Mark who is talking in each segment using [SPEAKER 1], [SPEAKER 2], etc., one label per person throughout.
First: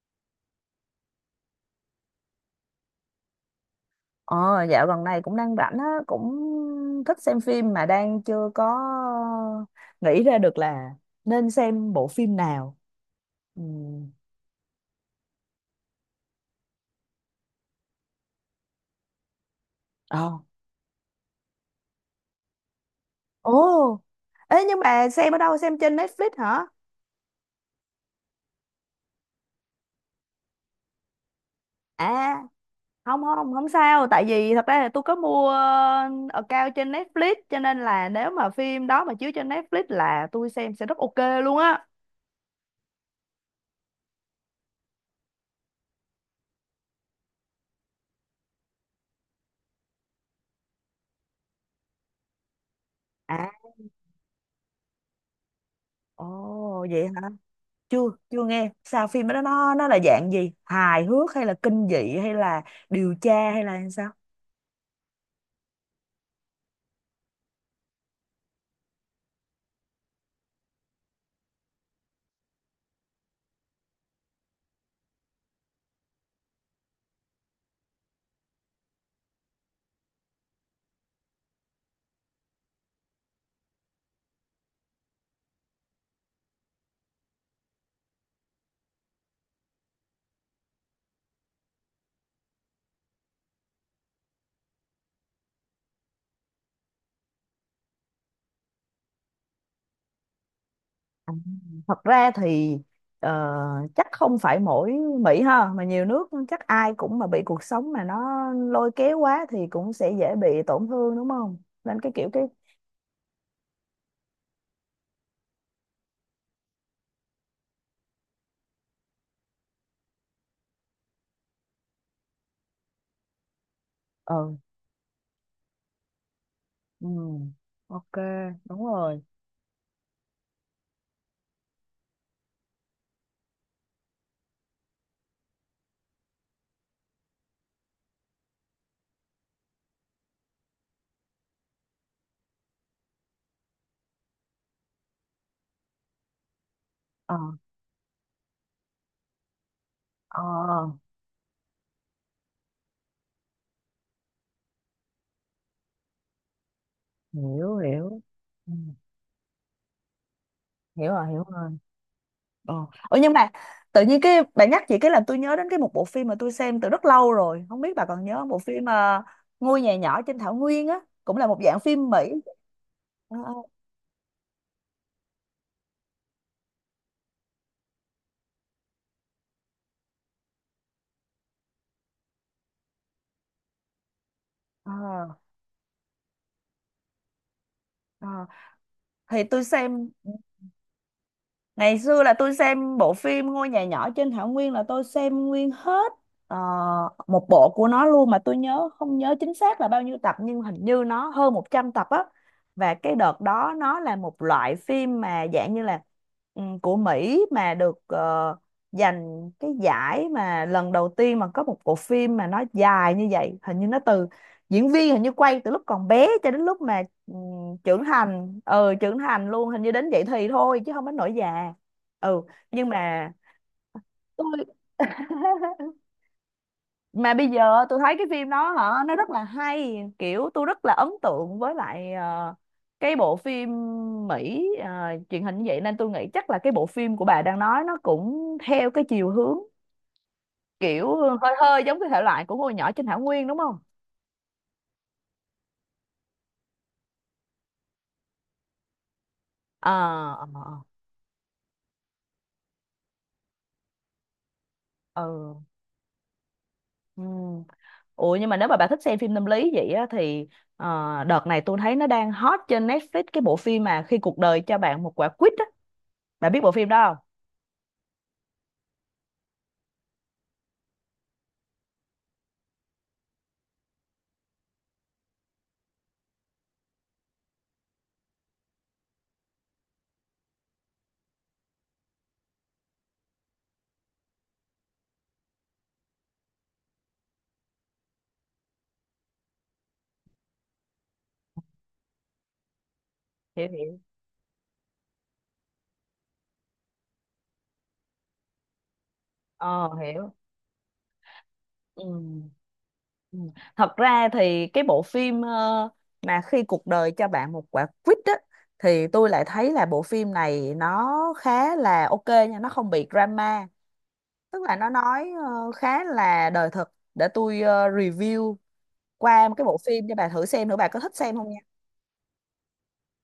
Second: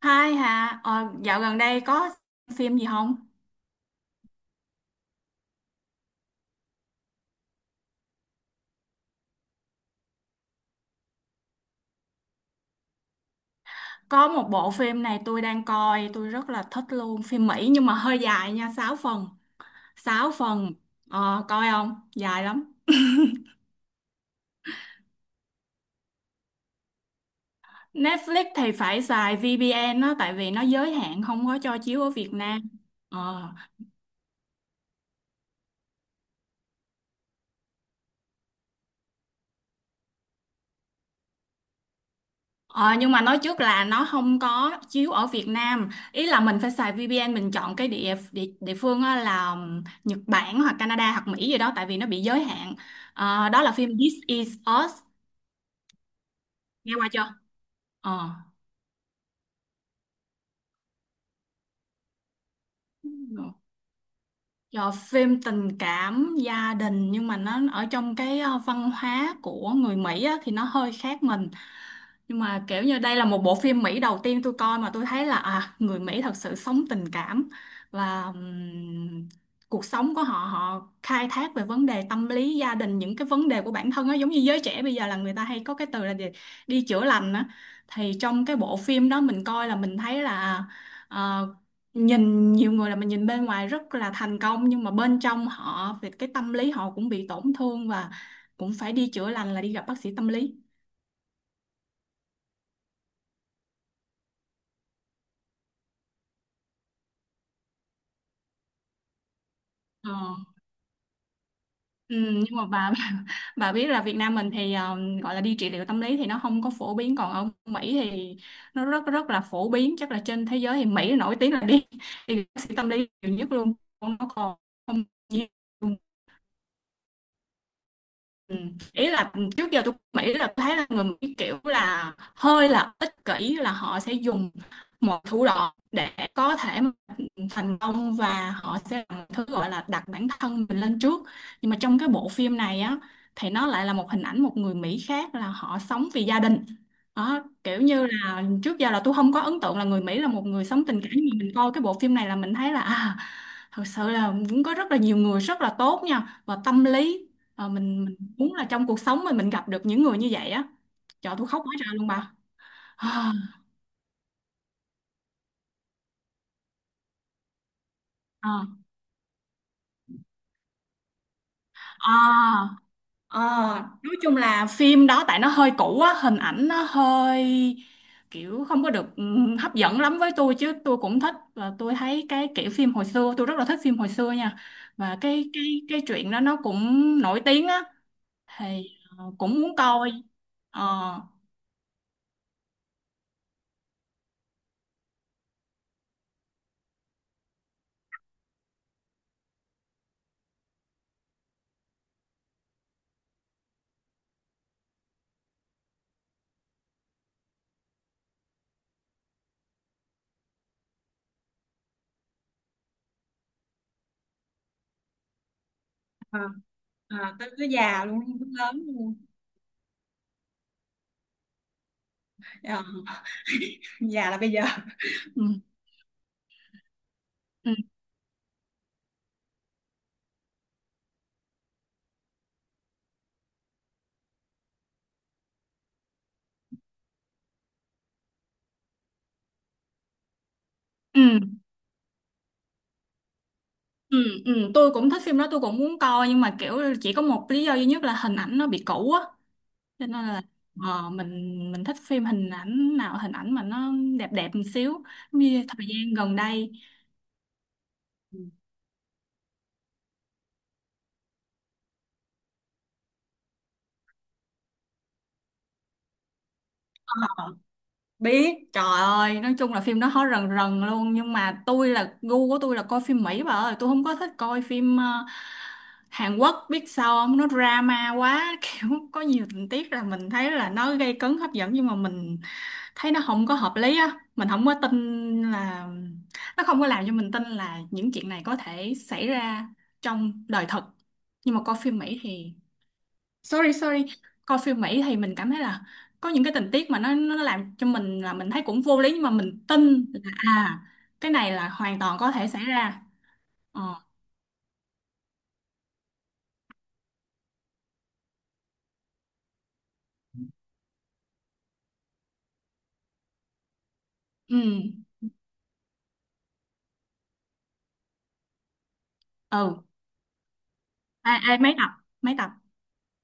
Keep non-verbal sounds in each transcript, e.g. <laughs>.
[SPEAKER 1] Hai hả? Ờ, Dạo gần đây có phim gì không?
[SPEAKER 2] Ờ, dạo gần này cũng đang rảnh á, cũng thích xem phim mà đang chưa có nghĩ ra được là nên xem bộ phim nào. Ừ.
[SPEAKER 1] Có một bộ phim này tôi đang coi, tôi rất là thích luôn. Phim Mỹ nhưng mà hơi dài nha, 6 phần. Sáu
[SPEAKER 2] Ờ.
[SPEAKER 1] phần, coi không? Dài lắm.
[SPEAKER 2] Ồ, ê nhưng mà xem ở đâu? Xem trên Netflix hả?
[SPEAKER 1] Netflix thì phải xài VPN đó, tại vì nó giới hạn không có cho chiếu ở
[SPEAKER 2] À,
[SPEAKER 1] Việt Nam.
[SPEAKER 2] không
[SPEAKER 1] Ờ.
[SPEAKER 2] không không sao, tại vì thật ra là tôi có mua account trên Netflix, cho nên là nếu mà phim đó mà chiếu trên Netflix là tôi xem sẽ rất ok luôn á.
[SPEAKER 1] Ờ, nhưng mà nói trước là nó không có chiếu ở Việt Nam, ý là mình phải xài VPN, mình chọn cái địa địa, địa phương á là Nhật Bản hoặc Canada hoặc Mỹ gì đó, tại vì nó bị giới hạn.
[SPEAKER 2] À,
[SPEAKER 1] Ờ, đó là phim This Is Us,
[SPEAKER 2] ồ
[SPEAKER 1] nghe
[SPEAKER 2] vậy
[SPEAKER 1] qua chưa?
[SPEAKER 2] chưa,
[SPEAKER 1] Ờ.
[SPEAKER 2] chưa nghe. Sao phim đó nó là dạng gì, hài hước hay là kinh dị hay là điều tra hay là sao?
[SPEAKER 1] Rồi phim tình cảm gia đình, nhưng mà nó ở trong cái văn hóa của người Mỹ á, thì nó hơi khác mình, nhưng mà kiểu như đây là một bộ phim Mỹ đầu tiên tôi coi mà tôi thấy là à, người Mỹ thật sự sống tình cảm. Và cuộc sống của họ, họ khai thác về vấn đề tâm lý gia đình, những cái vấn đề của bản thân á, giống như giới trẻ bây giờ là người ta hay có cái từ là gì? Đi chữa lành á. Thì trong cái bộ phim đó mình coi là mình thấy là à, nhìn nhiều người là mình nhìn bên ngoài rất là thành công, nhưng mà bên trong họ về cái tâm lý họ cũng bị tổn thương, và cũng phải đi chữa lành là đi gặp bác sĩ tâm lý.
[SPEAKER 2] À, thật ra thì ờ, chắc không phải mỗi Mỹ ha, mà nhiều nước chắc ai cũng mà bị cuộc sống mà nó lôi kéo quá thì cũng sẽ
[SPEAKER 1] Ờ.
[SPEAKER 2] dễ bị tổn thương đúng không? Nên cái
[SPEAKER 1] Ừ,
[SPEAKER 2] kiểu cái
[SPEAKER 1] nhưng mà bà <laughs> bà biết là Việt Nam mình thì gọi là đi trị liệu tâm lý thì nó không có phổ biến, còn ở Mỹ thì nó rất rất là phổ biến, chắc là trên thế giới thì Mỹ nổi tiếng là đi <laughs> đi gặp bác sĩ tâm lý nhiều nhất luôn. Nó
[SPEAKER 2] ừ,
[SPEAKER 1] còn không nhiều.
[SPEAKER 2] ừ, ok,
[SPEAKER 1] Ừ.
[SPEAKER 2] đúng
[SPEAKER 1] Ý
[SPEAKER 2] rồi.
[SPEAKER 1] là trước giờ tôi nghĩ là tôi thấy là người Mỹ kiểu là hơi là ích kỷ, là họ sẽ dùng một thủ đoạn để có thể mà thành công, và họ sẽ làm một thứ gọi là đặt bản thân mình lên trước. Nhưng mà trong cái bộ phim này á, thì nó lại là một hình ảnh một người Mỹ khác là họ sống vì gia đình.
[SPEAKER 2] Ờ,
[SPEAKER 1] Đó, kiểu như là trước giờ là tôi không có ấn tượng là người Mỹ là
[SPEAKER 2] ờ,
[SPEAKER 1] một người sống tình cảm, nhưng mà mình coi cái bộ phim này là mình thấy là à, thật sự là cũng có rất là nhiều người rất là tốt nha, và tâm lý. Ờ,
[SPEAKER 2] hiểu
[SPEAKER 1] mình
[SPEAKER 2] hiểu.
[SPEAKER 1] muốn là
[SPEAKER 2] Ừ,
[SPEAKER 1] trong cuộc sống mình gặp được những người như vậy á.
[SPEAKER 2] hiểu rồi,
[SPEAKER 1] Trời,
[SPEAKER 2] hiểu
[SPEAKER 1] tôi khóc
[SPEAKER 2] rồi.
[SPEAKER 1] quá trời luôn bà.
[SPEAKER 2] Ờ. Ủa nhưng
[SPEAKER 1] À.
[SPEAKER 2] mà tự nhiên cái bạn nhắc chị cái làm tôi nhớ đến cái một bộ phim mà tôi xem từ rất lâu rồi, không biết bà còn nhớ không? Bộ
[SPEAKER 1] À,
[SPEAKER 2] phim Ngôi nhà nhỏ trên thảo nguyên á, cũng là một dạng phim
[SPEAKER 1] à,
[SPEAKER 2] Mỹ. Ờ,
[SPEAKER 1] à. Nói chung là phim đó tại nó hơi cũ á, hình ảnh nó hơi kiểu không có được hấp dẫn lắm với tôi, chứ tôi cũng thích, và tôi thấy cái kiểu phim hồi xưa, tôi rất là thích phim hồi xưa nha.
[SPEAKER 2] ờ,
[SPEAKER 1] Và
[SPEAKER 2] ờ,
[SPEAKER 1] cái cái chuyện đó nó cũng nổi tiếng á.
[SPEAKER 2] ờ.
[SPEAKER 1] Thì
[SPEAKER 2] thì
[SPEAKER 1] cũng
[SPEAKER 2] tôi
[SPEAKER 1] muốn
[SPEAKER 2] xem
[SPEAKER 1] coi. Ờ,
[SPEAKER 2] Ngày xưa là tôi xem bộ phim Ngôi nhà nhỏ trên thảo nguyên là tôi xem nguyên hết ờ, một bộ của nó luôn, mà tôi nhớ không nhớ chính xác là bao nhiêu tập, nhưng hình như nó hơn 100 tập á. Và cái đợt đó nó là một loại phim mà dạng như là của Mỹ, mà được giành cái giải mà lần đầu tiên mà có một bộ phim mà nó dài như vậy. Hình như nó từ diễn viên, hình như quay từ lúc còn bé
[SPEAKER 1] à,
[SPEAKER 2] cho đến lúc mà
[SPEAKER 1] à, tới tới
[SPEAKER 2] trưởng
[SPEAKER 1] già luôn,
[SPEAKER 2] thành,
[SPEAKER 1] lớn
[SPEAKER 2] ừ,
[SPEAKER 1] luôn.
[SPEAKER 2] trưởng thành luôn, hình như đến vậy thì thôi chứ không đến nỗi già. Ừ,
[SPEAKER 1] Ờ,
[SPEAKER 2] nhưng mà
[SPEAKER 1] già là bây giờ.
[SPEAKER 2] tôi
[SPEAKER 1] Ừ.
[SPEAKER 2] <laughs> mà bây
[SPEAKER 1] Ừ,
[SPEAKER 2] giờ tôi thấy cái phim đó hả, nó rất là hay, kiểu tôi rất là ấn tượng với lại cái bộ phim Mỹ truyền hình như vậy, nên tôi nghĩ chắc là cái bộ phim của bà đang nói nó cũng theo cái chiều hướng kiểu
[SPEAKER 1] ừ,
[SPEAKER 2] hơi hơi giống cái thể loại của ngôi nhỏ trên thảo nguyên đúng không?
[SPEAKER 1] ừ, ừ, tôi cũng thích phim đó, tôi cũng muốn coi, nhưng mà kiểu chỉ có một lý do duy nhất là hình ảnh nó bị cũ á,
[SPEAKER 2] Ờ,
[SPEAKER 1] cho nên là
[SPEAKER 2] ờ, ờ,
[SPEAKER 1] mình thích phim hình ảnh nào, hình ảnh mà nó đẹp đẹp một xíu, giống
[SPEAKER 2] ờ,
[SPEAKER 1] như thời gian gần đây.
[SPEAKER 2] ừ, ừ. Ủa nhưng mà nếu mà bà thích xem phim tâm lý vậy á, thì ờ, đợt này tôi thấy nó đang hot trên Netflix cái bộ phim mà khi cuộc đời cho bạn một quả quýt á. Bà biết bộ phim đó không?
[SPEAKER 1] Ừ. Biết, trời ơi, nói chung là phim nó hot rần rần luôn, nhưng mà tôi là gu của tôi là coi phim Mỹ bà ơi, tôi không có thích coi phim Hàn Quốc, biết sao không, nó drama quá <laughs> kiểu có nhiều tình tiết là mình thấy là nó gây cấn hấp dẫn, nhưng mà mình thấy nó không có hợp lý á, mình không có tin là, nó không có làm cho mình tin là những chuyện này có thể xảy ra trong đời thật. Nhưng mà coi phim Mỹ thì,
[SPEAKER 2] Hiểu
[SPEAKER 1] sorry
[SPEAKER 2] hiểu.
[SPEAKER 1] sorry, coi phim Mỹ thì mình cảm thấy là có những cái tình tiết mà nó làm cho mình là mình thấy cũng vô lý, nhưng mà mình
[SPEAKER 2] Ờ,
[SPEAKER 1] tin
[SPEAKER 2] hiểu.
[SPEAKER 1] là à, cái này là hoàn
[SPEAKER 2] Ừ.
[SPEAKER 1] toàn có thể xảy ra.
[SPEAKER 2] Ừ.
[SPEAKER 1] Ờ.
[SPEAKER 2] Thật ra thì cái bộ phim mà khi cuộc đời cho bạn một quả quýt á, thì tôi lại thấy là bộ phim này nó khá là ok nha, nó không bị drama,
[SPEAKER 1] Ừ.
[SPEAKER 2] tức là nó nói khá là đời thực. Để tôi review qua một cái bộ
[SPEAKER 1] Ừ.
[SPEAKER 2] phim cho bà thử xem nữa, bà có thích xem
[SPEAKER 1] Ai
[SPEAKER 2] không.
[SPEAKER 1] ai, mấy tập, mấy tập?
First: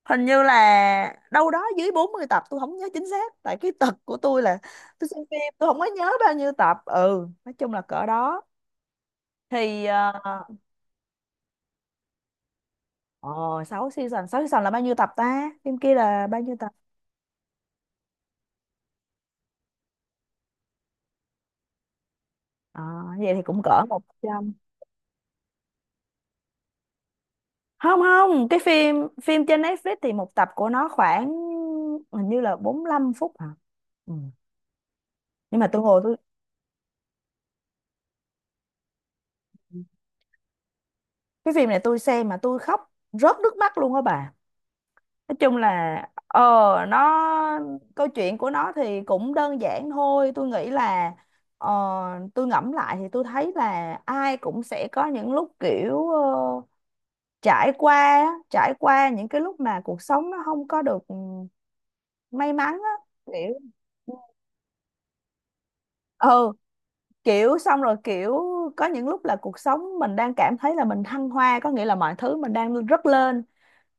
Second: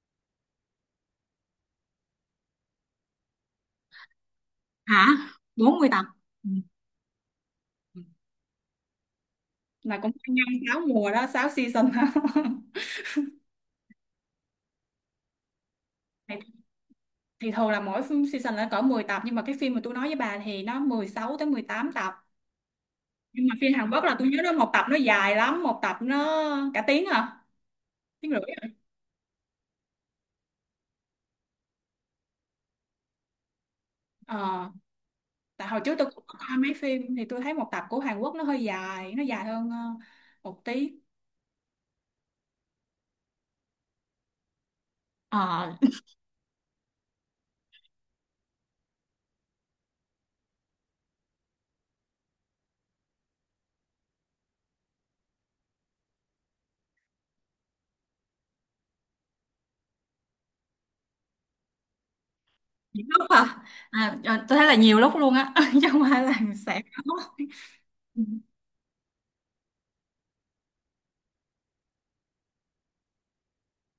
[SPEAKER 2] Hình như là đâu đó dưới 40 tập, tôi không nhớ chính xác, tại cái tật của tôi là
[SPEAKER 1] Hả?
[SPEAKER 2] tôi xem phim tôi không
[SPEAKER 1] Bốn
[SPEAKER 2] có
[SPEAKER 1] mươi tập
[SPEAKER 2] nhớ bao
[SPEAKER 1] Ừ.
[SPEAKER 2] nhiêu tập, ừ, nói chung là cỡ đó thì
[SPEAKER 1] Là cũng 5 6 mùa đó, 6 season đó. <laughs>
[SPEAKER 2] 6 season, 6 season là bao nhiêu tập ta, phim kia là bao
[SPEAKER 1] thì,
[SPEAKER 2] nhiêu tập?
[SPEAKER 1] thì thường là mỗi phim season là cỡ 10 tập, nhưng mà cái phim mà tôi nói với bà thì nó 16 tới 18 tập.
[SPEAKER 2] Ờ, vậy thì
[SPEAKER 1] Nhưng mà
[SPEAKER 2] cũng
[SPEAKER 1] phim
[SPEAKER 2] cỡ
[SPEAKER 1] Hàn
[SPEAKER 2] một
[SPEAKER 1] Quốc là tôi nhớ nó
[SPEAKER 2] trăm
[SPEAKER 1] một tập nó dài lắm, một tập nó cả tiếng à,
[SPEAKER 2] Không
[SPEAKER 1] tiếng
[SPEAKER 2] không, cái
[SPEAKER 1] rưỡi.
[SPEAKER 2] phim phim trên Netflix thì một tập của nó khoảng hình như là 45 phút hả, ừ.
[SPEAKER 1] Ờ,
[SPEAKER 2] Nhưng mà
[SPEAKER 1] tại
[SPEAKER 2] tôi
[SPEAKER 1] hồi trước
[SPEAKER 2] ngồi
[SPEAKER 1] tôi
[SPEAKER 2] tôi
[SPEAKER 1] cũng có coi mấy phim thì tôi thấy một tập của Hàn Quốc nó hơi dài, nó dài hơn một tí.
[SPEAKER 2] cái phim này tôi xem mà tôi khóc rớt nước mắt luôn á bà. Nói chung
[SPEAKER 1] Ờ,
[SPEAKER 2] là, ờ, nó câu chuyện của nó thì cũng đơn giản thôi, tôi nghĩ là ờ, tôi ngẫm lại thì tôi thấy là ai cũng sẽ có những lúc kiểu trải qua á, trải qua những cái lúc mà cuộc sống nó không có được may mắn á.
[SPEAKER 1] nhiều lúc
[SPEAKER 2] Kiểu
[SPEAKER 1] hả? À, ờ, tôi thấy là nhiều lúc luôn á, <laughs> chứ không phải là
[SPEAKER 2] ừ,
[SPEAKER 1] sẽ có.
[SPEAKER 2] kiểu xong rồi
[SPEAKER 1] Ừ.
[SPEAKER 2] kiểu có những lúc là cuộc sống mình đang cảm thấy là mình thăng hoa, có nghĩa là mọi thứ mình đang rất lên,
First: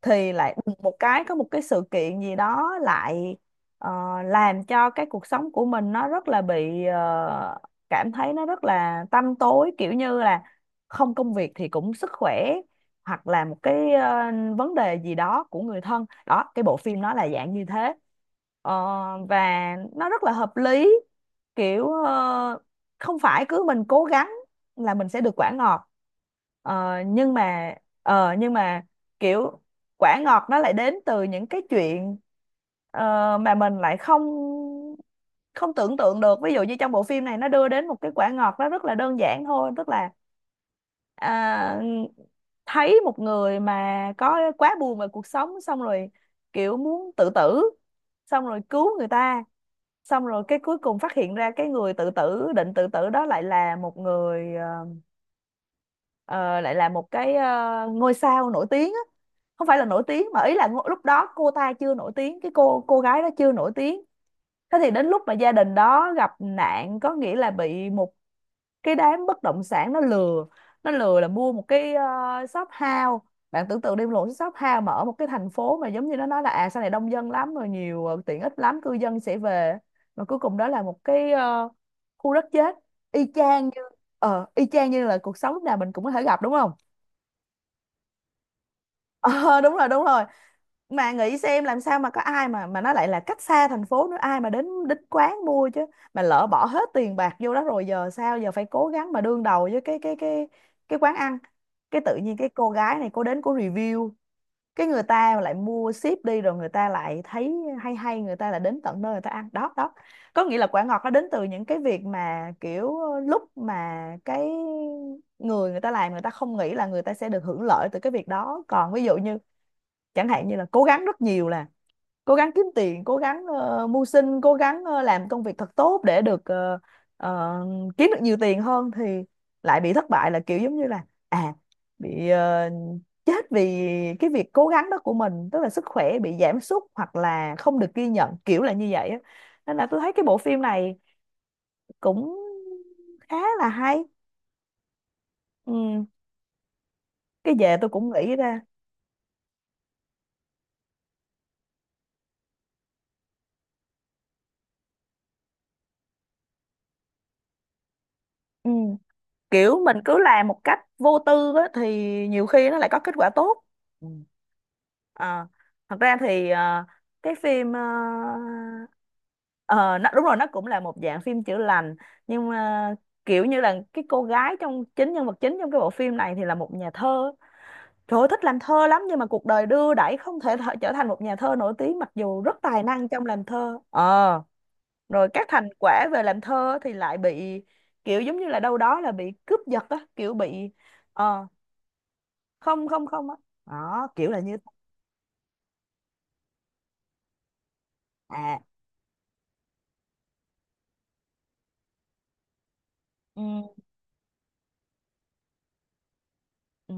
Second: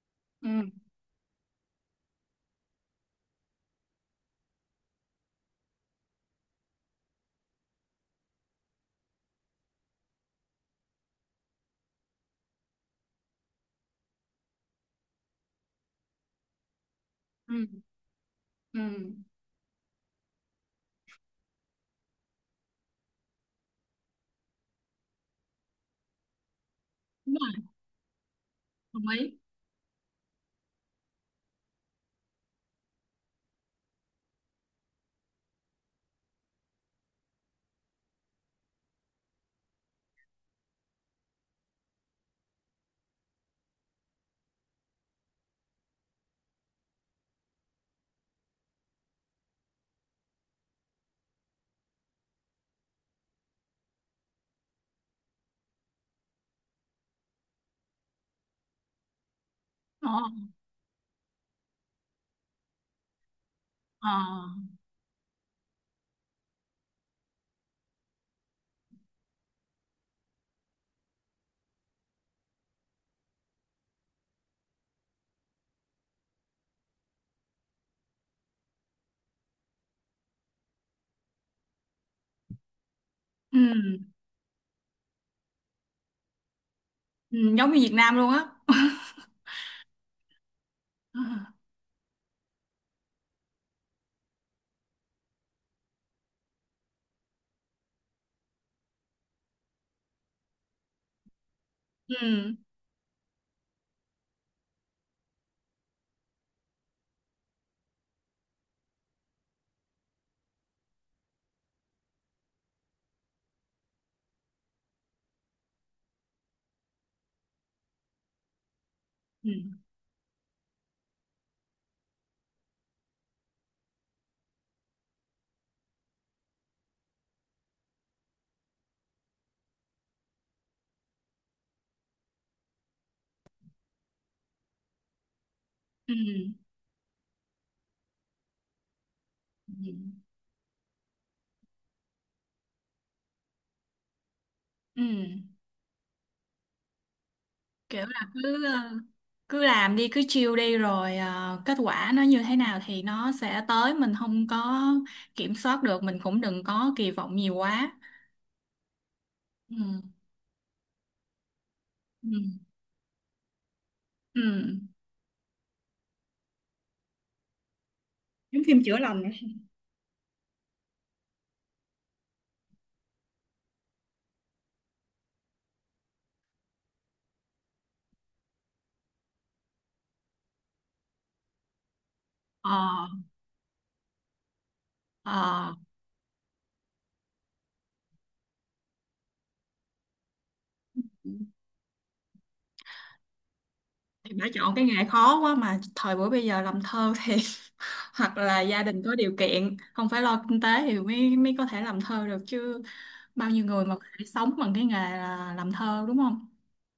[SPEAKER 2] thì
[SPEAKER 1] Ừ,
[SPEAKER 2] lại đùng một cái có một cái sự kiện gì đó lại ờ, làm cho cái cuộc sống của mình nó rất là bị cảm thấy nó rất là tăm tối, kiểu như là không công việc thì cũng sức khỏe, hoặc là một cái vấn đề gì đó của người thân đó, cái bộ phim nó là dạng
[SPEAKER 1] ừ,
[SPEAKER 2] như thế. Ờ,
[SPEAKER 1] ừ.
[SPEAKER 2] và nó rất là hợp lý, kiểu không phải cứ mình cố gắng là mình sẽ được quả ngọt. Ờ, nhưng
[SPEAKER 1] Đúng rồi,
[SPEAKER 2] mà ờ, nhưng mà
[SPEAKER 1] đồng ý.
[SPEAKER 2] kiểu quả ngọt nó lại đến từ những cái chuyện mà mình lại không không tưởng tượng được. Ví dụ như trong bộ phim này nó đưa đến một cái quả ngọt nó rất là đơn giản thôi, tức là à, thấy một người mà có quá buồn về cuộc sống, xong rồi kiểu muốn tự tử, xong rồi cứu người ta, xong rồi cái cuối cùng phát hiện ra cái người tự tử định tự tử đó lại là một người ờ, lại là một cái ngôi sao nổi tiếng á. Không phải là nổi
[SPEAKER 1] Ờ,
[SPEAKER 2] tiếng mà ý là lúc đó cô ta chưa nổi tiếng, cái cô gái đó chưa nổi tiếng.
[SPEAKER 1] ờ.
[SPEAKER 2] Thế thì đến lúc mà gia đình đó gặp nạn, có nghĩa là bị một cái đám bất động sản nó lừa, nó lừa là mua một cái shop house. Bạn tưởng tượng đi, một shop house mà ở một cái thành phố mà giống như nó nói là à sau này đông dân lắm rồi nhiều tiện ích lắm, cư dân sẽ về, mà cuối cùng đó là một cái khu đất chết. Y
[SPEAKER 1] Ừ,
[SPEAKER 2] chang như y chang như là cuộc sống lúc nào mình cũng có thể gặp đúng không?
[SPEAKER 1] ừ, giống như Việt Nam luôn á. <laughs>
[SPEAKER 2] Ờ đúng rồi, đúng rồi. Mà nghĩ xem làm sao mà có ai mà nó lại là cách xa thành phố nữa, ai mà đến đến quán mua chứ, mà lỡ bỏ hết tiền bạc vô đó rồi giờ sao, giờ phải cố gắng mà đương đầu với cái cái quán ăn. Cái tự nhiên cái
[SPEAKER 1] Ừ,
[SPEAKER 2] cô gái này cô đến cô review, cái người ta lại mua ship đi, rồi người ta lại thấy hay hay, người ta lại đến tận nơi người ta ăn đó đó. Có nghĩa là quả ngọt nó đến từ những cái việc mà kiểu lúc mà người người ta làm, người ta không nghĩ là người ta sẽ được hưởng lợi từ cái việc đó. Còn ví dụ như
[SPEAKER 1] ừ,
[SPEAKER 2] chẳng hạn như là cố gắng rất nhiều là cố gắng kiếm tiền, cố gắng mưu sinh, cố gắng làm công việc thật tốt để được ờ, kiếm được nhiều tiền hơn, thì lại bị thất bại, là kiểu giống như là à bị chết vì cái việc cố gắng đó của mình, tức là sức
[SPEAKER 1] ừ,
[SPEAKER 2] khỏe bị giảm sút hoặc là không được ghi nhận kiểu là như vậy á. Nên là
[SPEAKER 1] ừ,
[SPEAKER 2] tôi thấy cái bộ phim này cũng khá là hay.
[SPEAKER 1] ừ.
[SPEAKER 2] Ừ. Cái về tôi
[SPEAKER 1] Kiểu
[SPEAKER 2] cũng
[SPEAKER 1] là
[SPEAKER 2] nghĩ ra.
[SPEAKER 1] cứ cứ làm đi, cứ chill đi, rồi kết quả nó như thế nào thì nó sẽ tới, mình không có kiểm soát được, mình cũng đừng có kỳ vọng nhiều quá.
[SPEAKER 2] Ừ.
[SPEAKER 1] Ừ,
[SPEAKER 2] Kiểu mình cứ làm một cách vô tư á, thì
[SPEAKER 1] ừ,
[SPEAKER 2] nhiều khi nó lại có kết quả tốt. Ừ.
[SPEAKER 1] ừ.
[SPEAKER 2] Ờ, thật ra thì cái phim
[SPEAKER 1] Giống phim chữa lành này.
[SPEAKER 2] ờ, nó, đúng rồi, nó cũng là một dạng phim chữa lành, nhưng mà kiểu như là cái cô gái trong chính nhân vật chính trong cái bộ phim này thì là một nhà thơ. Trời ơi, thích làm thơ lắm, nhưng mà cuộc đời đưa đẩy không thể trở thành một nhà thơ nổi tiếng mặc dù rất tài
[SPEAKER 1] Ờ,
[SPEAKER 2] năng trong làm thơ, ờ rồi các thành
[SPEAKER 1] ờ.
[SPEAKER 2] quả về làm thơ thì lại bị kiểu giống như là đâu đó là bị cướp giật á, kiểu bị ờ không không không á, đó kiểu
[SPEAKER 1] Thì
[SPEAKER 2] là
[SPEAKER 1] đã
[SPEAKER 2] như
[SPEAKER 1] chọn cái nghề khó quá, mà thời buổi bây giờ làm thơ thì <laughs> hoặc
[SPEAKER 2] à,
[SPEAKER 1] là gia đình có điều kiện không phải lo kinh tế thì mới mới có thể làm thơ được chứ. Bao nhiêu
[SPEAKER 2] ừ,
[SPEAKER 1] người mà có thể sống bằng cái nghề là làm thơ, đúng không?
[SPEAKER 2] ừ.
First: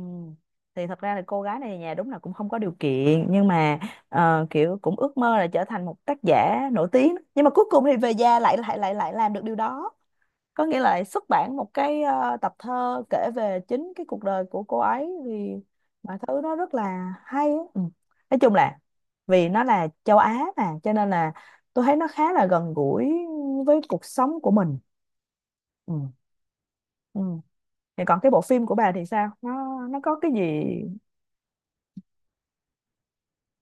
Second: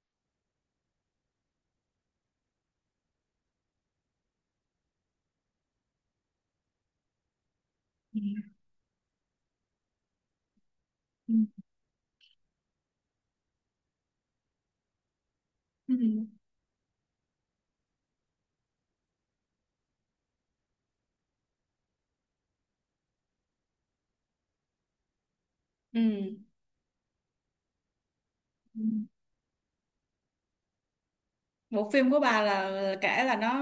[SPEAKER 2] Thì thật ra là cô gái này nhà đúng là cũng không có điều kiện, nhưng mà kiểu cũng ước mơ là trở thành một tác giả nổi tiếng, nhưng mà cuối cùng thì về già
[SPEAKER 1] Ừ,
[SPEAKER 2] lại lại lại lại làm được điều đó, có nghĩa là xuất
[SPEAKER 1] ừ,
[SPEAKER 2] bản một cái tập thơ kể về chính cái cuộc đời của cô ấy. Thì
[SPEAKER 1] ừ.
[SPEAKER 2] mọi thứ nó rất là hay á. Ừ. Nói chung là vì nó là châu Á mà cho nên là tôi thấy nó khá là gần gũi với cuộc sống của mình. Ừ.
[SPEAKER 1] Ừ.
[SPEAKER 2] Ừ. Thì còn cái bộ phim của
[SPEAKER 1] Ừ.
[SPEAKER 2] bà thì sao? Nó có cái gì?
[SPEAKER 1] Bộ phim của bà là kể là nó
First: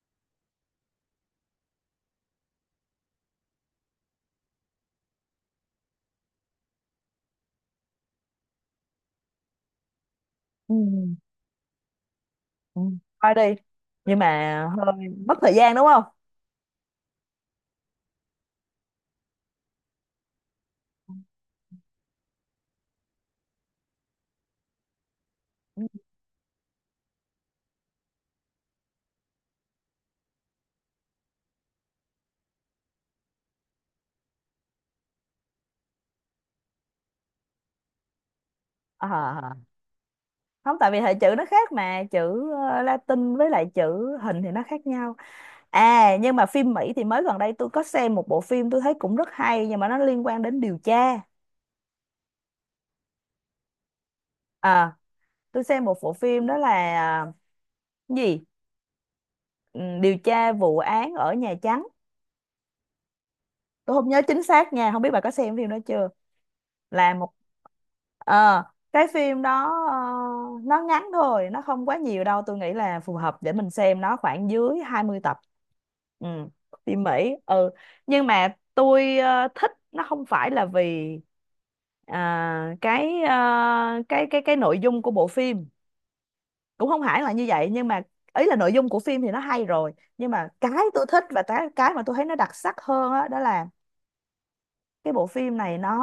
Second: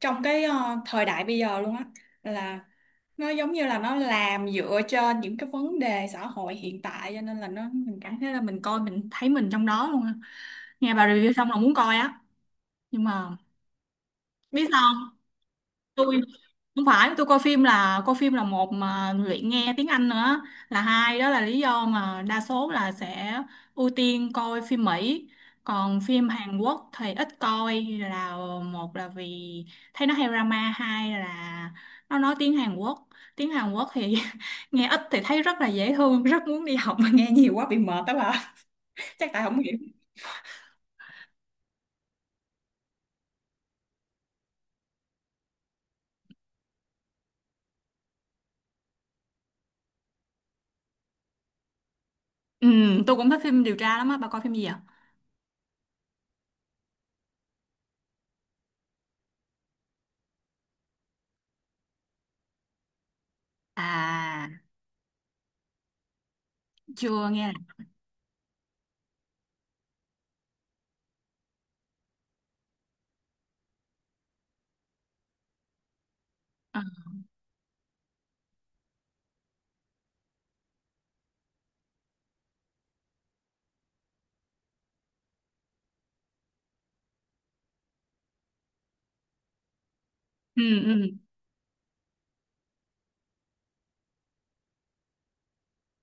[SPEAKER 1] trong cái thời đại bây giờ luôn á, là nó giống như là nó làm dựa trên những cái vấn đề xã hội hiện tại, cho nên là nó mình cảm thấy là mình coi, mình thấy mình trong đó luôn á.
[SPEAKER 2] Ừ.
[SPEAKER 1] Nghe bà review xong là muốn coi á,
[SPEAKER 2] Ừ.
[SPEAKER 1] nhưng
[SPEAKER 2] Coi
[SPEAKER 1] mà
[SPEAKER 2] đi, nhưng mà
[SPEAKER 1] biết sao
[SPEAKER 2] hơi
[SPEAKER 1] không?
[SPEAKER 2] mất thời gian đúng không?
[SPEAKER 1] Tôi, không phải tôi coi phim là một, mà luyện nghe tiếng Anh nữa là hai, đó là lý do mà đa số là sẽ ưu tiên coi phim Mỹ.
[SPEAKER 2] Ừ.
[SPEAKER 1] Còn phim Hàn Quốc thì ít coi, là một là vì thấy nó hay drama, hai là nó nói tiếng Hàn Quốc. Tiếng Hàn Quốc thì <laughs> nghe ít thì thấy rất là dễ thương, rất muốn đi học, mà nghe nhiều quá bị mệt đó bà.
[SPEAKER 2] À,
[SPEAKER 1] <laughs> Chắc
[SPEAKER 2] à,
[SPEAKER 1] tại
[SPEAKER 2] à.
[SPEAKER 1] không hiểu.
[SPEAKER 2] Không, tại vì hệ chữ nó khác, mà chữ Latin với lại chữ hình thì nó khác nhau. À, nhưng mà phim Mỹ thì mới gần đây tôi có xem một bộ phim, tôi thấy cũng rất hay, nhưng mà nó liên quan đến điều tra.
[SPEAKER 1] Ừ, tôi cũng thích phim điều tra lắm á bà, coi phim gì vậy?
[SPEAKER 2] à tôi xem một bộ phim đó là, cái gì... Ừ, điều tra vụ án ở Nhà Trắng. Tôi không nhớ chính
[SPEAKER 1] À,
[SPEAKER 2] xác nha, không biết bà có xem phim đó chưa. Là
[SPEAKER 1] chưa
[SPEAKER 2] một
[SPEAKER 1] nghe. Là
[SPEAKER 2] ờ, cái phim đó, nó ngắn thôi, nó không quá nhiều đâu, tôi nghĩ là phù hợp để mình xem, nó khoảng dưới 20 tập. Ừ.
[SPEAKER 1] ừ,
[SPEAKER 2] Phim Mỹ. Ừ, nhưng mà tôi thích nó không phải là vì cái cái nội dung của bộ phim, cũng không hẳn là như vậy. Nhưng mà ý là nội dung của phim thì nó hay rồi, nhưng mà
[SPEAKER 1] ừ,
[SPEAKER 2] cái
[SPEAKER 1] ừ,
[SPEAKER 2] tôi thích và cái mà tôi thấy nó đặc sắc hơn á đó, là cái bộ phim này nó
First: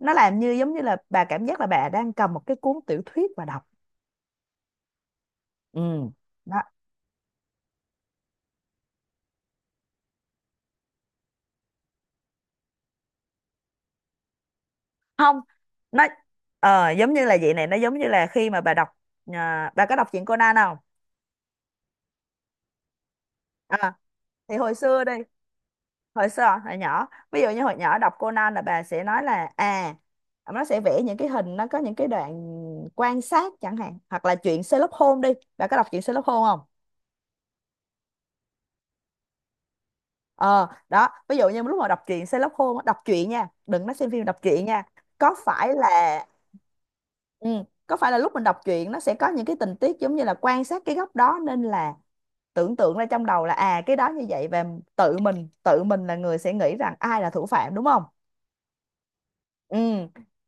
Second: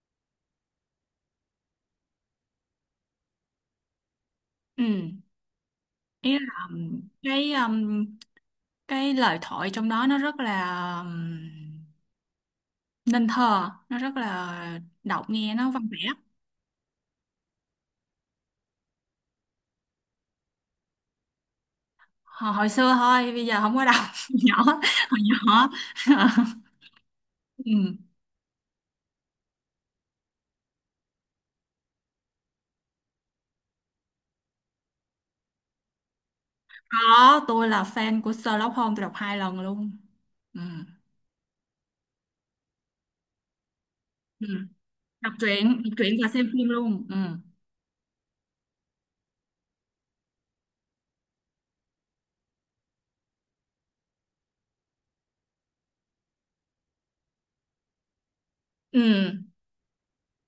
[SPEAKER 2] nó làm như giống như là bà cảm giác là bà đang cầm một cái cuốn tiểu thuyết và đọc.
[SPEAKER 1] ừ.
[SPEAKER 2] Ừ,
[SPEAKER 1] Ý
[SPEAKER 2] đó.
[SPEAKER 1] là cái lời thoại trong đó nó rất là um, nên thơ, nó rất là đọc
[SPEAKER 2] Không,
[SPEAKER 1] nghe nó văn vẻ.
[SPEAKER 2] nó giống như là vậy này, nó giống như là khi mà bà đọc. Bà có đọc truyện Conan không?
[SPEAKER 1] Hồi, hồi xưa thôi, bây giờ không có
[SPEAKER 2] à,
[SPEAKER 1] đọc. <laughs>
[SPEAKER 2] thì
[SPEAKER 1] Nhỏ,
[SPEAKER 2] hồi xưa đi,
[SPEAKER 1] hồi nhỏ.
[SPEAKER 2] hồi xưa
[SPEAKER 1] <laughs>
[SPEAKER 2] hồi nhỏ, ví dụ như hồi
[SPEAKER 1] Ừ.
[SPEAKER 2] nhỏ đọc Conan là bà sẽ nói là à, nó sẽ vẽ những cái hình, nó có những cái đoạn quan sát chẳng hạn. Hoặc là chuyện Sherlock Holmes đi, bà có đọc chuyện Sherlock Holmes không?
[SPEAKER 1] Có, tôi là fan của Sherlock Holmes, tôi đọc 2 lần luôn. Ừ.
[SPEAKER 2] Ờ Đó, ví dụ như lúc mà đọc truyện Sherlock Holmes á, đọc truyện nha, đừng nói xem phim, đọc
[SPEAKER 1] Ừ.
[SPEAKER 2] truyện nha.
[SPEAKER 1] Đọc
[SPEAKER 2] có phải
[SPEAKER 1] truyện, đọc truyện
[SPEAKER 2] là
[SPEAKER 1] và xem phim luôn. Ừ.
[SPEAKER 2] ừ, có phải là lúc mình đọc truyện nó sẽ có những cái tình tiết giống như là quan sát cái góc đó, nên là tưởng tượng ra trong đầu là à cái đó như vậy, và tự mình là người sẽ nghĩ rằng ai là thủ phạm đúng không?
[SPEAKER 1] Ừ.
[SPEAKER 2] Ừ,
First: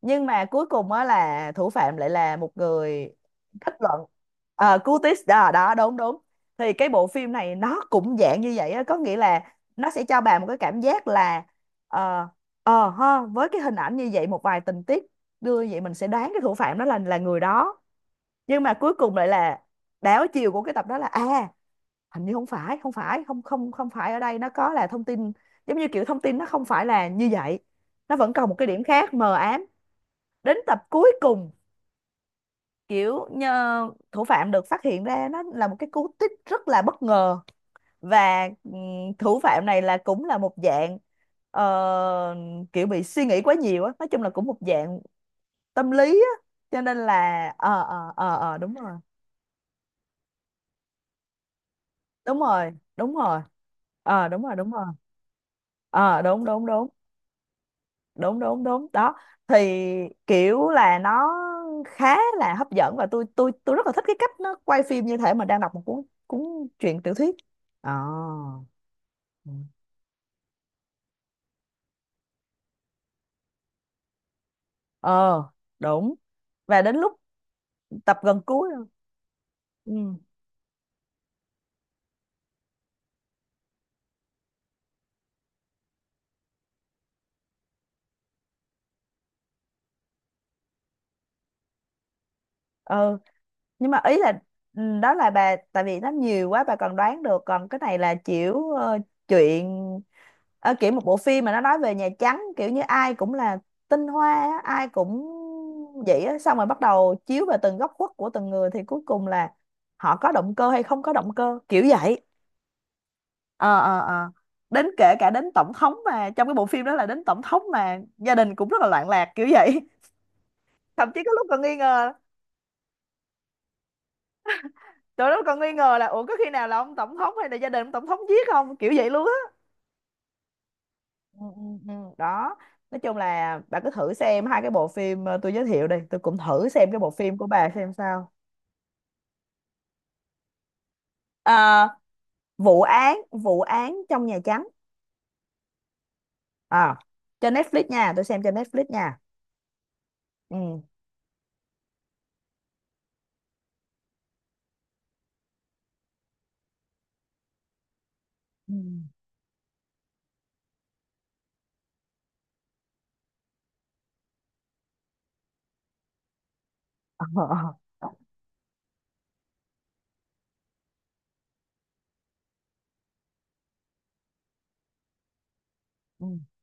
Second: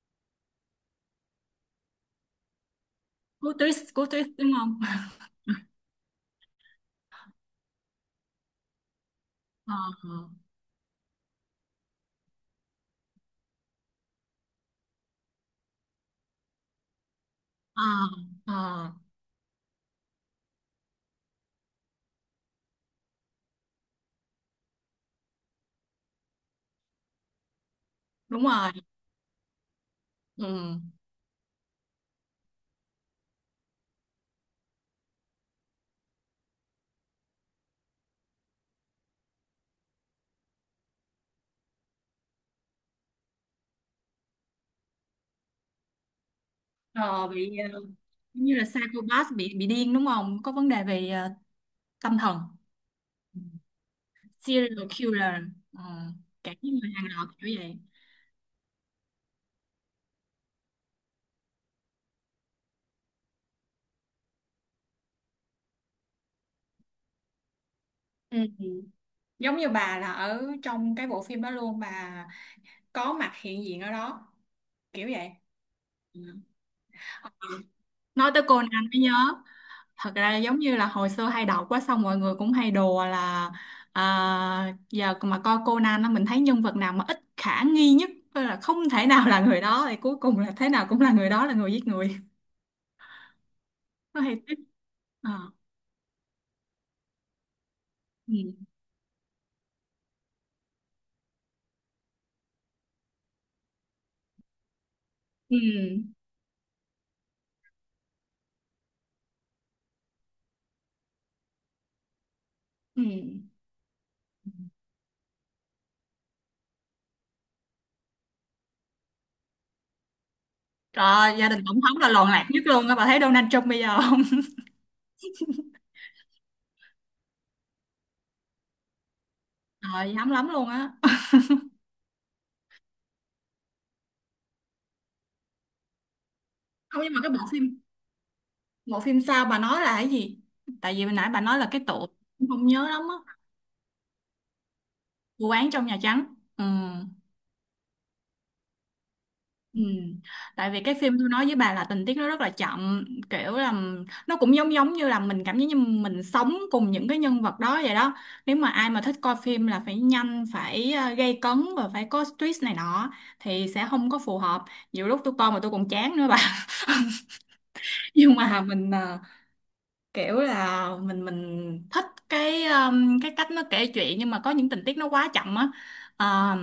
[SPEAKER 2] nhưng mà cuối cùng á là thủ phạm lại là một người.
[SPEAKER 1] Cú
[SPEAKER 2] Kết
[SPEAKER 1] twist,
[SPEAKER 2] luận
[SPEAKER 1] cú twist đúng không?
[SPEAKER 2] Curtis, đó đó, đúng đúng. Thì cái bộ phim này nó cũng dạng như vậy á, có nghĩa là nó sẽ
[SPEAKER 1] <laughs>
[SPEAKER 2] cho
[SPEAKER 1] Ờ,
[SPEAKER 2] bà một cái cảm giác là ờ ha, với cái hình ảnh như vậy, một vài tình tiết đưa như vậy, mình sẽ đoán cái thủ phạm đó là người đó.
[SPEAKER 1] ờ, ờ,
[SPEAKER 2] Nhưng mà cuối cùng lại là đảo chiều của cái tập đó, là à hình như không phải ở đây, nó có là thông tin, giống như kiểu thông tin nó không phải là như vậy, nó vẫn
[SPEAKER 1] đúng
[SPEAKER 2] còn một cái
[SPEAKER 1] rồi.
[SPEAKER 2] điểm khác mờ ám. Đến
[SPEAKER 1] Ừ.
[SPEAKER 2] tập cuối cùng kiểu nhờ, thủ phạm được phát hiện ra, nó là một cái cú twist rất là bất ngờ. Và thủ phạm này là cũng là một dạng ờ, kiểu bị suy nghĩ quá nhiều á, nói chung là cũng một dạng tâm lý á, cho nên là
[SPEAKER 1] Ờ, bị giống như là
[SPEAKER 2] đúng rồi,
[SPEAKER 1] psychopath, bị điên đúng không? Có vấn đề về tâm thần.
[SPEAKER 2] đúng rồi, đúng
[SPEAKER 1] Ừ.
[SPEAKER 2] rồi. Đúng rồi, đúng rồi.
[SPEAKER 1] Serial killer. Ờ,
[SPEAKER 2] Ờ Đúng
[SPEAKER 1] cả
[SPEAKER 2] đúng
[SPEAKER 1] những
[SPEAKER 2] đúng,
[SPEAKER 1] người hàng loạt kiểu vậy.
[SPEAKER 2] đúng đúng đúng đó. Thì kiểu là nó khá là hấp dẫn, và tôi rất là thích cái cách nó quay phim như thể mà đang đọc một cuốn cuốn truyện tiểu thuyết. ờ
[SPEAKER 1] Ừ.
[SPEAKER 2] ừ.
[SPEAKER 1] Giống như bà là ở trong cái bộ phim đó luôn bà, có mặt hiện diện ở đó, kiểu vậy.
[SPEAKER 2] ờ Đúng.
[SPEAKER 1] Ừ.
[SPEAKER 2] Và đến lúc tập
[SPEAKER 1] Nói
[SPEAKER 2] gần
[SPEAKER 1] tới
[SPEAKER 2] cuối
[SPEAKER 1] Conan
[SPEAKER 2] rồi.
[SPEAKER 1] mới nhớ,
[SPEAKER 2] Ừ.
[SPEAKER 1] thật ra giống như là hồi xưa hay đọc quá, xong mọi người cũng hay đùa là à, giờ mà coi Conan á, mình thấy nhân vật nào mà ít khả nghi nhất, tức là không thể nào là người đó, thì cuối cùng là thế nào cũng là người đó là người giết người.
[SPEAKER 2] Ừ, nhưng mà ý
[SPEAKER 1] Nó
[SPEAKER 2] là
[SPEAKER 1] hay tức.
[SPEAKER 2] ừ, đó là
[SPEAKER 1] Ờ.
[SPEAKER 2] bà, tại vì nó nhiều quá bà còn đoán được. Còn cái này là
[SPEAKER 1] Ừ.
[SPEAKER 2] kiểu chuyện, kiểu một bộ phim mà nó nói về Nhà Trắng, kiểu như ai cũng là tinh hoa á, ai cũng
[SPEAKER 1] Ừ.
[SPEAKER 2] vậy á, xong rồi bắt đầu chiếu về từng góc khuất của từng người, thì cuối cùng là họ có động cơ hay không có động cơ kiểu vậy.
[SPEAKER 1] Ừ.
[SPEAKER 2] ờ ờ ờ Đến, kể cả đến tổng thống mà trong cái bộ phim đó, là đến tổng thống mà gia đình cũng rất là loạn lạc kiểu vậy. <laughs>
[SPEAKER 1] Trời
[SPEAKER 2] Thậm chí có
[SPEAKER 1] ơi,
[SPEAKER 2] lúc
[SPEAKER 1] gia đình
[SPEAKER 2] còn nghi
[SPEAKER 1] tổng thống là
[SPEAKER 2] ngờ,
[SPEAKER 1] loạn lạc nhất luôn á, bà thấy Donald Trump bây giờ không?
[SPEAKER 2] tụi nó còn nghi ngờ là ủa có khi nào là ông tổng thống hay là gia đình ông tổng thống giết không kiểu vậy luôn á.
[SPEAKER 1] <laughs> Trời, hám lắm luôn á.
[SPEAKER 2] Ừ, ừ, ừ. Đó, nói chung là bà cứ thử xem hai cái bộ phim tôi giới thiệu đây, tôi cũng thử xem cái
[SPEAKER 1] Không,
[SPEAKER 2] bộ
[SPEAKER 1] nhưng mà cái
[SPEAKER 2] phim
[SPEAKER 1] bộ
[SPEAKER 2] của bà
[SPEAKER 1] phim,
[SPEAKER 2] xem sao.
[SPEAKER 1] bộ phim sao bà nói là cái gì, tại vì hồi nãy bà nói là cái
[SPEAKER 2] Ờ,
[SPEAKER 1] tội, không
[SPEAKER 2] vụ
[SPEAKER 1] nhớ lắm.
[SPEAKER 2] án
[SPEAKER 1] Á,
[SPEAKER 2] vụ án trong Nhà Trắng.
[SPEAKER 1] vụ án trong Nhà Trắng. Ừ.
[SPEAKER 2] à, Trên Netflix nha, tôi xem trên Netflix nha.
[SPEAKER 1] Ừ. Tại vì
[SPEAKER 2] Ừ.
[SPEAKER 1] cái phim tôi nói với bà là tình tiết nó rất là chậm, kiểu là nó cũng giống giống như là mình cảm giác như mình sống cùng những cái nhân vật đó vậy đó. Nếu mà
[SPEAKER 2] Ừ.
[SPEAKER 1] ai mà thích coi phim là phải nhanh, phải gay cấn và phải có twist này nọ thì sẽ không có phù hợp. Nhiều lúc tôi coi mà tôi còn chán nữa bà. <laughs>
[SPEAKER 2] Ờ, ờ,
[SPEAKER 1] Nhưng mà mình, kiểu là mình thích cái cái cách nó kể chuyện, nhưng mà có những tình tiết nó quá chậm á.
[SPEAKER 2] ừ,
[SPEAKER 1] Ờ,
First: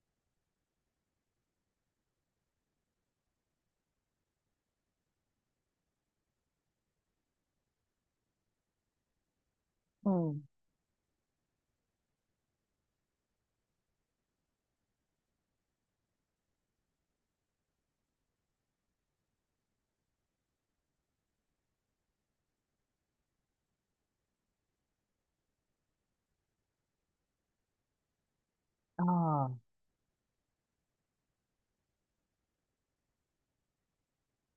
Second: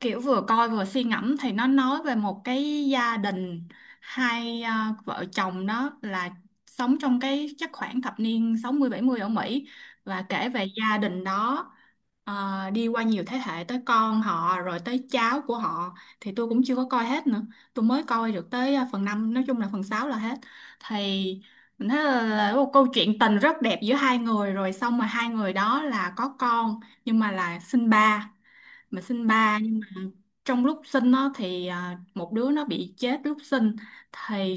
[SPEAKER 1] kiểu vừa coi vừa suy ngẫm. Thì nó nói về một cái gia đình, hai, à, vợ chồng đó là sống trong cái chắc khoảng thập niên 60-70 ở Mỹ,
[SPEAKER 2] ừ,
[SPEAKER 1] và kể về gia đình đó, à, đi qua nhiều thế hệ tới con họ rồi tới cháu của họ. Thì tôi cũng chưa có coi hết nữa. Tôi mới coi được tới, à, phần 5, nói chung là phần 6 là hết. Thì mình thấy là một câu chuyện tình rất đẹp giữa hai người, rồi xong mà hai người đó là có con nhưng mà là sinh ba. Mà
[SPEAKER 2] ờ.
[SPEAKER 1] sinh ba nhưng mà trong lúc sinh nó thì, à, một đứa nó bị chết lúc sinh. Thì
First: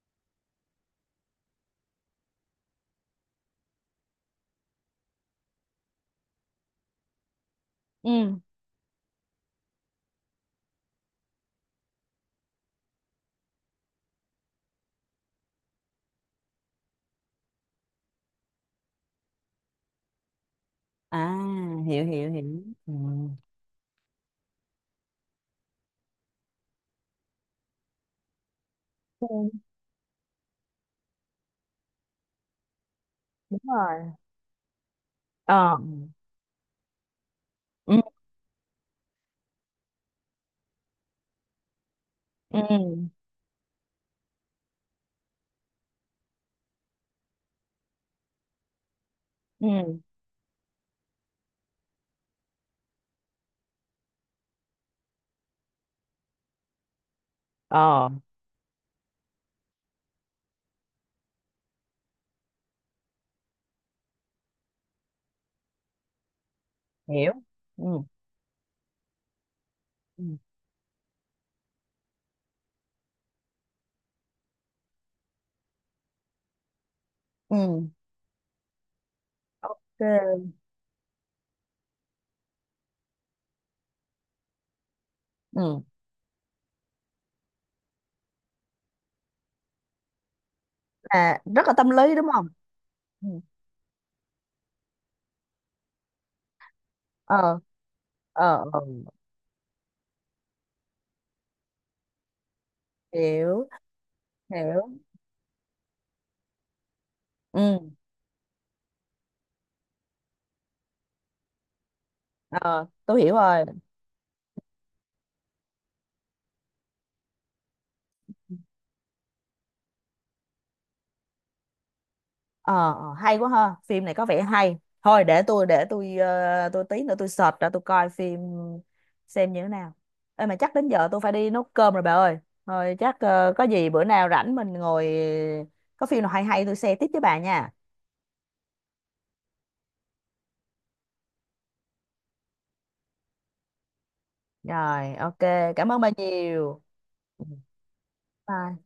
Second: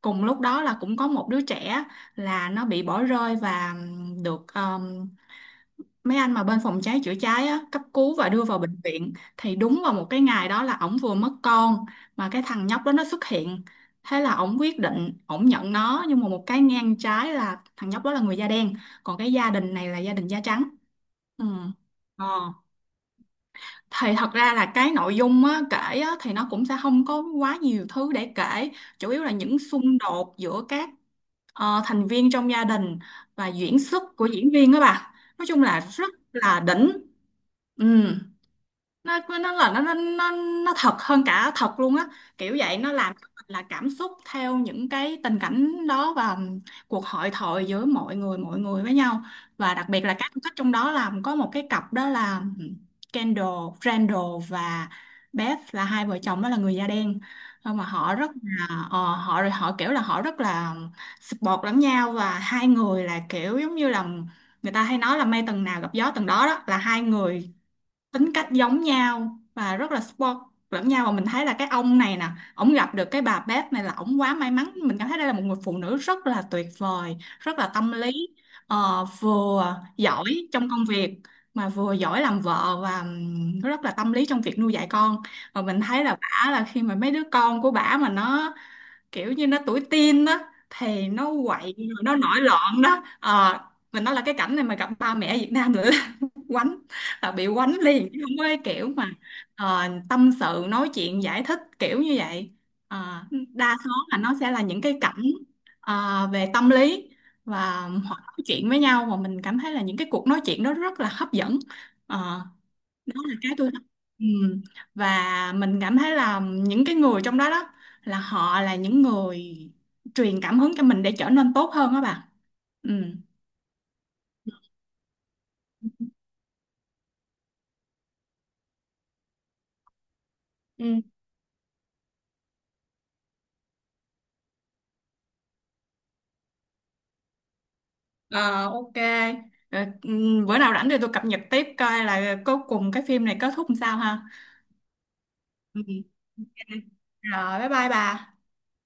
[SPEAKER 1] cùng lúc đó là cũng có một đứa trẻ là nó bị bỏ rơi và được mấy anh mà bên phòng cháy chữa cháy á, cấp cứu và
[SPEAKER 2] Ừ.
[SPEAKER 1] đưa vào bệnh viện, thì đúng vào một cái ngày đó là ổng vừa mất con, mà cái thằng nhóc đó nó xuất hiện. Thế là ổng quyết định ổng nhận nó, nhưng mà một cái ngang trái là thằng nhóc đó là người da đen, còn cái gia đình này là gia đình da trắng.
[SPEAKER 2] À,
[SPEAKER 1] Ừ.
[SPEAKER 2] hiểu
[SPEAKER 1] Ờ,
[SPEAKER 2] hiểu hiểu. Ừ.
[SPEAKER 1] thì thật ra là cái nội dung á, kể á, thì nó cũng sẽ không có quá nhiều thứ để kể, chủ yếu
[SPEAKER 2] Ừ,
[SPEAKER 1] là những xung đột giữa các, ờ, thành viên trong gia đình. Và
[SPEAKER 2] đúng
[SPEAKER 1] diễn xuất
[SPEAKER 2] rồi.
[SPEAKER 1] của diễn viên đó bà, nói chung
[SPEAKER 2] Ờ,
[SPEAKER 1] là rất là đỉnh. Ừ.
[SPEAKER 2] ừ,
[SPEAKER 1] Nó nó thật hơn cả thật luôn á, kiểu
[SPEAKER 2] ừ, ừ,
[SPEAKER 1] vậy. Nó làm cho mình là cảm xúc theo những cái tình cảnh đó, và cuộc hội thoại giữa mọi người với nhau. Và đặc
[SPEAKER 2] ừ,
[SPEAKER 1] biệt là các khách trong đó là có một cái cặp đó là Kendall, Randall, và Beth, là hai vợ chồng đó là người da đen. Nhưng mà
[SPEAKER 2] ờ,
[SPEAKER 1] họ rất là, ờ, họ họ kiểu là họ rất là support lẫn nhau. Và hai người là kiểu giống như là người ta hay nói là mây tầng nào gặp gió tầng đó, đó là hai
[SPEAKER 2] hiểu.
[SPEAKER 1] người
[SPEAKER 2] Ừ,
[SPEAKER 1] tính cách giống nhau và rất là
[SPEAKER 2] ừ,
[SPEAKER 1] support lẫn nhau. Và mình thấy là cái ông này nè, ổng gặp được cái bà bếp này là ổng quá may mắn. Mình cảm thấy đây là một người phụ nữ rất là tuyệt vời,
[SPEAKER 2] ừ.
[SPEAKER 1] rất là tâm lý, ờ, vừa
[SPEAKER 2] Ok.
[SPEAKER 1] giỏi trong công việc mà vừa giỏi làm vợ, và rất là tâm lý trong việc nuôi dạy con. Và mình
[SPEAKER 2] Ừ.
[SPEAKER 1] thấy là bả là khi mà mấy đứa con của bả mà nó kiểu như nó tuổi teen đó, thì nó
[SPEAKER 2] Là rất là
[SPEAKER 1] quậy
[SPEAKER 2] tâm
[SPEAKER 1] rồi
[SPEAKER 2] lý
[SPEAKER 1] nó
[SPEAKER 2] đúng
[SPEAKER 1] nổi
[SPEAKER 2] không?
[SPEAKER 1] loạn đó.
[SPEAKER 2] Ừ.
[SPEAKER 1] Ờ, mình nói là cái cảnh này mà gặp ba mẹ Việt Nam nữa, quánh, là
[SPEAKER 2] Ờ,
[SPEAKER 1] bị quánh liền, chứ không có cái
[SPEAKER 2] ờ, ờ.
[SPEAKER 1] kiểu mà, ờ, tâm sự nói chuyện giải thích kiểu như vậy. Ờ,
[SPEAKER 2] Hiểu,
[SPEAKER 1] đa số là nó sẽ là
[SPEAKER 2] hiểu.
[SPEAKER 1] những cái cảnh, ờ, về tâm lý,
[SPEAKER 2] Ừ.
[SPEAKER 1] và họ nói chuyện với nhau mà mình cảm thấy là những cái cuộc nói chuyện đó rất là hấp dẫn. Ờ,
[SPEAKER 2] Ờ, tôi
[SPEAKER 1] đó
[SPEAKER 2] hiểu
[SPEAKER 1] là cái
[SPEAKER 2] rồi.
[SPEAKER 1] tôi thích. Ừ. Và mình cảm thấy là những cái người trong đó đó, là họ là những người truyền cảm hứng cho mình để trở nên tốt hơn đó bà.
[SPEAKER 2] Ờ, hay quá ha, phim này có vẻ hay. Thôi để tôi ờ, tôi tí nữa tôi search ra tôi coi phim xem như thế nào. Ê, mà chắc đến
[SPEAKER 1] Ừ.
[SPEAKER 2] giờ tôi phải đi nấu cơm rồi bà ơi. Thôi chắc có gì bữa nào rảnh mình ngồi, có phim nào hay hay tôi share tiếp với bà nha.
[SPEAKER 1] Ờ, ok. Rồi, bữa nào rảnh thì tôi cập nhật tiếp coi là cuối cùng cái phim này kết thúc làm sao ha.
[SPEAKER 2] Rồi, ok.
[SPEAKER 1] Ừ.
[SPEAKER 2] Cảm ơn bà nhiều.
[SPEAKER 1] Ok.
[SPEAKER 2] Ừ.
[SPEAKER 1] Rồi bye bye bà.
[SPEAKER 2] Bye.